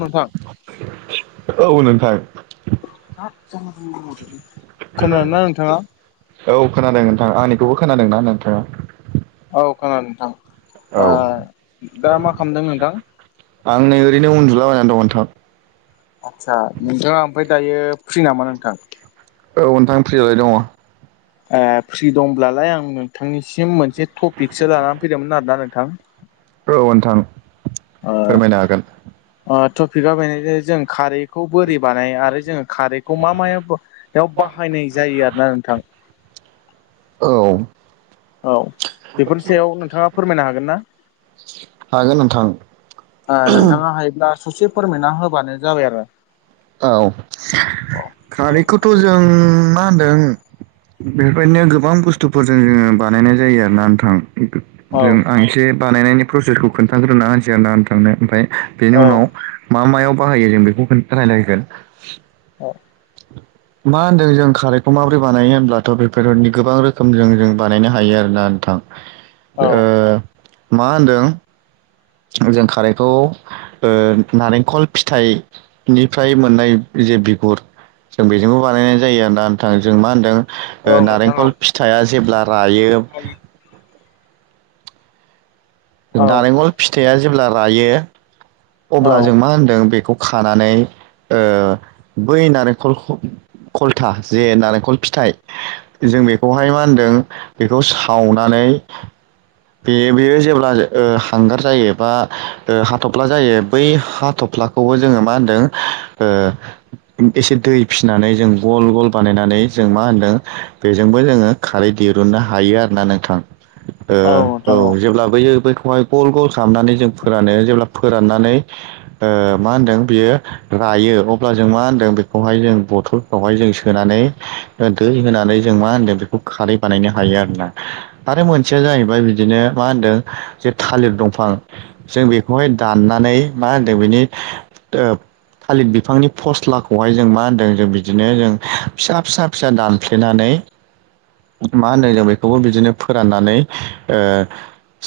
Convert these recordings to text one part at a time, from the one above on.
नोंथां औ नोंथां [unintelligible] खोनादोंना नोंथाङा औ खोनादों नोंथाङा। आंनिखौबो खोनादोंना नोंथाङा? औ खोनादों नोंथां। औ ओ दा मा खालामदों नोंथां? आं नै ओरैनो उन्दुलाबायनानै दं नोंथां। आदसा नोंथाङा ओमफ्राय दायो फ्रि नामा नोंथां? औ नोंथां फ्रिलाय दङ। ओ फ्रि दंब्लालाय आं नोंथांनिसिम मोनसे टपिकसो लाना फैदोंमोन आरोना नोंथां। औ नोंथां ओ फोरमायनो हागोन ओ टपिकआ बेनो जे जों खारै खौ बोरै बानायो आरो जोङो खारैखौ मा मायाव बाहायनाय जायो आरोना नोंथां? औ औ बेफोरनि सायाव नोंथाङा फोरमायनो हागोन ना हागोन नोंथां। ओ नोंथाङा हायोब्ला ससे फोरमायना होबानो जाबाय आरो। औ खारैखौथ' जों मा होनदों बेफोरबायदिनो गोबां बुस्थुफोरजों जोङो बानायनाय जायो आरोना नोंथां। औ जों आं एसे बानायनायनि प्रसेसखौ खोन्थाग्रोना होनोसै आरो ना नोंथांनो ओमफाय बेनि उनाव मा मायाव बाहायो जों बेखौ खोन्था रायलायगोन। औ [inaudible] मा होन्दों जों खारैखौ माबोरै बानायो होनब्लाथ' बेफोरनि गोबां रोखोमजों जों बानायनो हायो आरोना नोंथां। [inaudible] ओ मा होनदों जों खारैखौ नारेंखल फिथाइनिफ्राय मोननाय जे बिगुर जों बेजोंबो बानायनाय जायो आरो ना नोंथां जों मा होनदों? औ नोंथां औ नारेंखल फिथाइआ जेब्ला रायो। नारेंखल फिथाइया जेब्ला रायो औ अब्ला जों मा होनदों बेखौ खानानै ओ बै नारेंखलखौ खलथा जे नारेंखल फिथाइ जों बेखौहाय मा होनदों? बेखौ सावनानै बे बेयो जेब्ला ओ हांगार जायो बा ओ हाथफ्ला जायो बै हाथ'फ्लाखौबो जोङो मा होनदों ओ एसे दै फिसिनानै जों गल गल बानायनानै जों मा होनदों बेजोंबो जोङो खारै दिरुननो हायो आरो ना नोंथां। औ नोंथां ओ औ जेब्ला बैयो बैखौहाय गल गल खालामनानै जों फोरानो जेब्ला फोराननानै ओ मा होनदों बियो रायो अब्ला जों मा होनदों बेखौहाय जों बथल बेवहाय जों सोनानै दै होनानै जों मा होनदों बेखौ खारै बानायनो हायो आरोना। आरो मोनसेया जाहैबाय बिदिनो मा होनदों जे थालिर दंफां जों बे खौहाय दाननानै मा होनदों बेनि ओ थालिर बिफांनि फस्लाखौहाय जों मा होनदों जों बिदिनो जों फिसा फिसा फिसा दानफ्लेनानै मा होन्दों जों बेखौबो बिदिनो फोराननानै ओ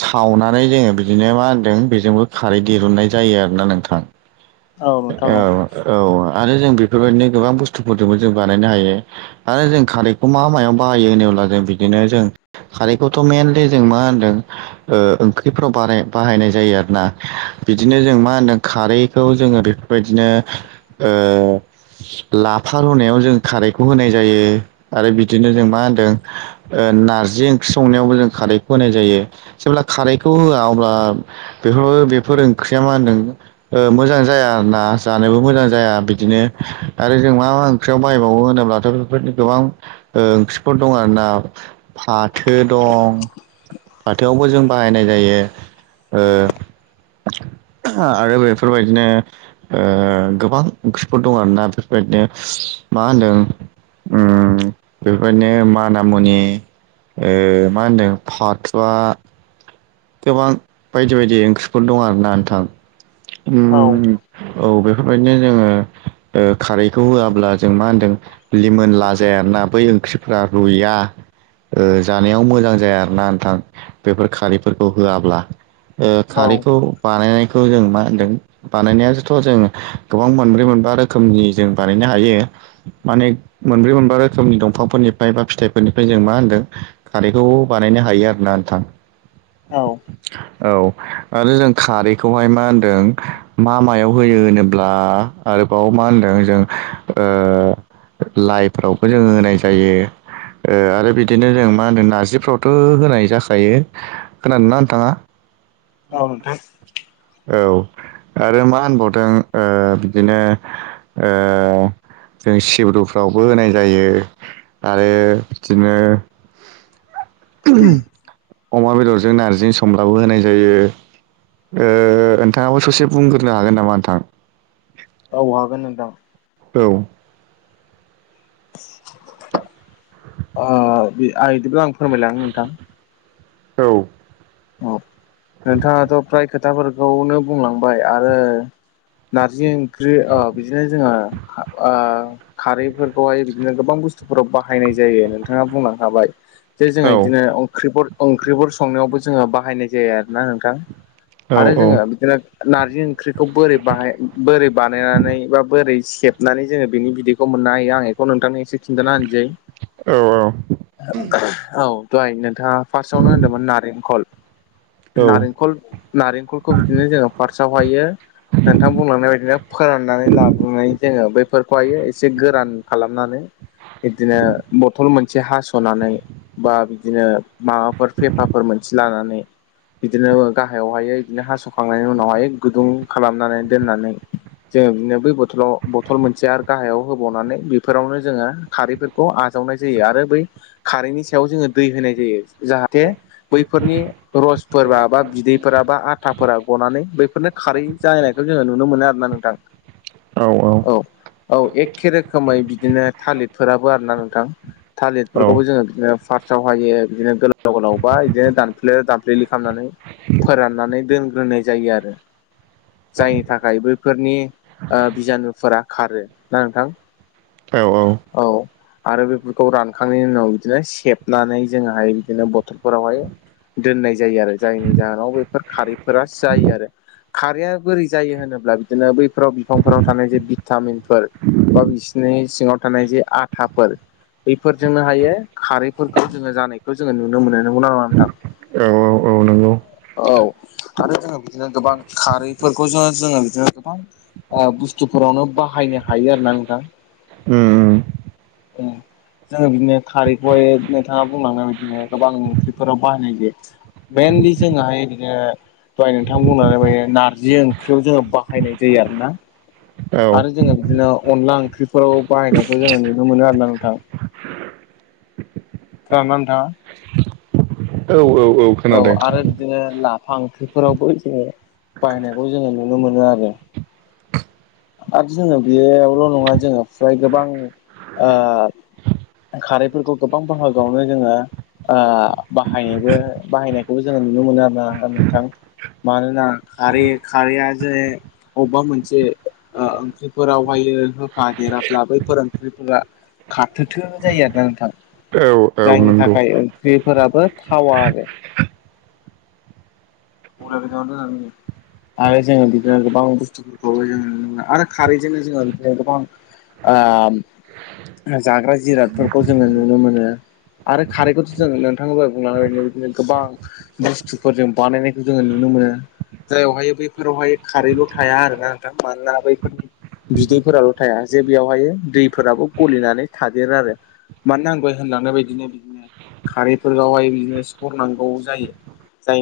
सावनानै जोङो बिदिनो मा होनदों बेजोंबो खारै दिरुननाय जायो आरोना नोंथां नोंथां औ। औ औ आरो जों बेफोरबायदिनो गोबां बुस्थुफोरजोंबो जों बानायनो हायो। आरो जों खारैखौ मा मायाव बाहायो होनोब्ला जों बिदिनो जों खारैखौथ' मेेनलि जों मा होनदों ओंख्रिफ्राव बानाय-बाहायनाय जायो आरोना। बिदिनो जों मा होनदों खारैखौ जोङो बेफोरबायदिनो ओ लाफा रुनायाव जों खारैखौ होनाय जायो आरो बिदिनो जों मा होनदों? नारजि ओंख्रि संनायावबो जों खारैखौ होनाय जायो जेब्ला खारैखौ होआ अब्ला बेफोर बेफोर ओंख्रिया मा होनदों ओ मोजां जाया आरो ना जानोबो मोजां जाया बिदिनो आरो जों मा मा ख्रियाव बाहायबावो होनोब्लाथ' बेफोरनि गोबां ओ ओंख्रिफोर दं आरो ना। फाथो दं फाथोआवबो जों बाहायनाय जायो ओ आरो बेफोरबायदिनो ओ गोबां ओंख्रिफोर दं आरो ना बेफोरबायदिनो मा होनदों उम बेफोरबायदिनो माना मुनि ओ मा होनदों फाथुआ गोबां बायदि बायदि ओंख्रिफोर दं आरो ना नोंथां। उम औ औ बेफोरबायदिनो जोङो ओ खारैखौ होआब्ला जों मा होनदों लिमोनला जाया आरोना बै ओंख्रिफ्रा रुइया ओ जानायाव मोजां जाया आरो ना नोंथां। बेफोर खारै फोरखौ होआब्ला ओ औ खारैखौ बानायनायखौ जों मा होनदों बानायनाया जोथ' जों गोबां मोनब्रै मोनबा रोखोमनि जों बानायनो हायो। माने मोनब्रै मोनबा रोखोमनि दंफांफोरनिफ्राय बा फिथाइफोरनिफ्राय जों मा होनदों? खारैखौ बानायनो हायो आरो ना नोंथां। औ औ आरो जों खारैखौहाय मा होनदों? मा मायाव होयो होनोब्ला आरोबाव मा होनदों जों ओ लाइफ्रावबो जोङो होनाय जायो। ओ आरो बिदिनो जों मा होनदों नारजिफ्रावथ' होनाय जाखायो। खोनानो ना नोंथाङा? औ नोंथां औ आरो मा होनबावदों ओ बिदिनो ओ जों सिब्रुफ्रावबो होनाय जायो। आरो इदिनो अमा बेदरजों नारजिजों संब्लाबो होनाय जायो। ओ ओंथाङाबो ससे बुंग्रोनो हागोन नामा नोंथां? औ हागोन नोंथां। औ आ बि आ इदिब्ला आं फोरमायलांनो नोंथां। औ औ नोंथाङाथ' फ्राय खोथाफोरखौनो बुंलांबाय। आरो नारजि ओंख्रि ओ बिदिनो जोङो आ खारैफोरखौहाय बिदिनो गोबां बुस्थुफोराव बाहायनाय जायो नोंथाङा बुलां खाबाय। जे औ जोङो इदिनो ओंख्रिफोर ओंख्रिफोर संनायावबो जोङो बाहायनाय जाया आरो ना नोंथां। औ आरो जोङो बिराद नारजि ओंख्रिखौ बोरै बाहा बोरै बानायनानै बा बोरै सेबनानै जोङो बिनि बिदै खौ मोननो हायो आं एखौ नोंथांनि सि खिन्थाना होनोसै। औ औ दहाय नोंथाङा फासावनो होनदोंमोन नारेंखल औ औ नारेंखल नारेंखलखौ बिदिनो जोङो फारसाव हायो नोंथां बुंलांनाय बायदिनो फोराननानै लाबोनानै जोङो बैफोरखौहायो एसे गोरान खालामनानै। इदिनो बथल मोनसे हास'नानै बा बिदिनो माबाफोर फेफाफोर मोनसे लानानै बिदिनो गाहायावहायो बिदिनो हास'खांनायनि उनावहाय गुदुं खालामनानै दोननानै जोङो बिदिनो बै बथलाव बथल मोनसे आरो गाहायाव होबावनानै बेफोरावनो जोङो खारैफोर खौ आजावनाय जायो। आरो बै खारैनि सायाव जोङो दै होनाय जायो। जाहाथे बैफोरनि रसफोरबा बा बिदैफोरा बा आथाफोरा गनानै बैफोरनो खारै जानायखौ जोङो नुनो मोनो आरोना नों थां औ औ औ औ एखे रोखोमै बिदिनो थालिरफोराबो आरो ना नोंथां। थालिरफोरखौबो जोङो बिदिनो फारसाव हायो बिदिनो गोलाव गोलाव बा इदिनो दानफ्ले दानफ्लेलि खालामनानै फोराननानै दोनग्रोनाय जायो आरो। जायनि थाखाय बैफोरनि ओ बिजानुफोरा खारो। ना नोंथां? औ औ। औ आरो बेफोरखौ रानखांनायनि उनाव बिदिनो सेबनानै जोंहाय बिदिनो ब थलफोरावहाय दोननाय जायो आरो जायनि जाहोनाव बेफोर खारैफोरा जायो आरो। खारैया बोरै जायो होनोब्ला बिदिनो बैफोराव बिफांफोराव थानाय जे भिटामिनफोर बा बिसिनि सिङाव थानाय जे आथाफोर बैफोरजोंनो हायो खारैफोरखौ जोङो जानायखौ जोङो नुनो मोनो। नंगौ नामा नोंथां? औ औ नंगौ औ आरो जोङो बिदिनो गोबां खारैफोरखौ ज जो जोङो बिदिनो गोबां ओ बुस्थुफोरावनो बाहायनो हायो आरो ना नोंथां। उम उम उम जोङो बिदिनो खारैखौहाय नोंथाङा बुंलांनाय बादिनो गोबां ओंख्रिफोराव बाहायनाय जायो। मइेनलि जोंहाय ओरैनो दहाय नोंथां बुंलांनाय बादि नारजि ओंख्रियाव जोङो बाहायनाय जायो आरो ना। औ आरो जोङो बिदिनो अनला ओंख्रिफोराव बाहायनायखौ जोङो नुनो मोनो आरोना नोंथां। जानो आनथा औ औ औ खोनादों। जोङो लाफा ओंख्रिफोरावबो जोङो बायनायखौ जोङो नुनो मोनो आरो। आरो जोङो बेयावल' नङा जोङो फ्राय गोबां ओ खारैफोरखौ गोबां बाहागोआवनो जोङो ओ बाहायोबो बाहायनायखौबो जोङो नुनो मोनो आरोना ओ नोंथां। मानोना खारै खारैया जेरै अबबा मोनसे ओंख्रिफोरावहाय होफादेराब्ला बैफोर ओंख्रिफोरा खाथोथो जायो आरोना नोंथां। औ औ जायनि नंगौ थाखाय ओंख्रि फोराबो थावा आरो। [unintelligible] आरो जोङो बिदिनो गोबां बुस्थुफोरखौबो जों नुनो मोनो आरो खारैजोंनो जोङो बिदिनो गोबां आम जाग्रा जिरादफोरखौ जोङो नुनो मोनो। आरो खारैखौथ' जों नोंथां दहाय बुंलांनाय बादिनो बिदिनो गोबां बुस्थुफोर जों बानायनाय जोङो नुनो मोनो। जायावहाय बैफोरावहाय खारैल' थाया आरोना नोंथां मानोना बैफोरनि बिदैफोराल' थाया जे बेयावहायो दैफोराबो गलिनानै थादेरो आरो। मानोना आं होनलांनाय बायदिनो बिदिनो खारैफोरखौहाय बिदिनो सरनांगौ जायो। जाय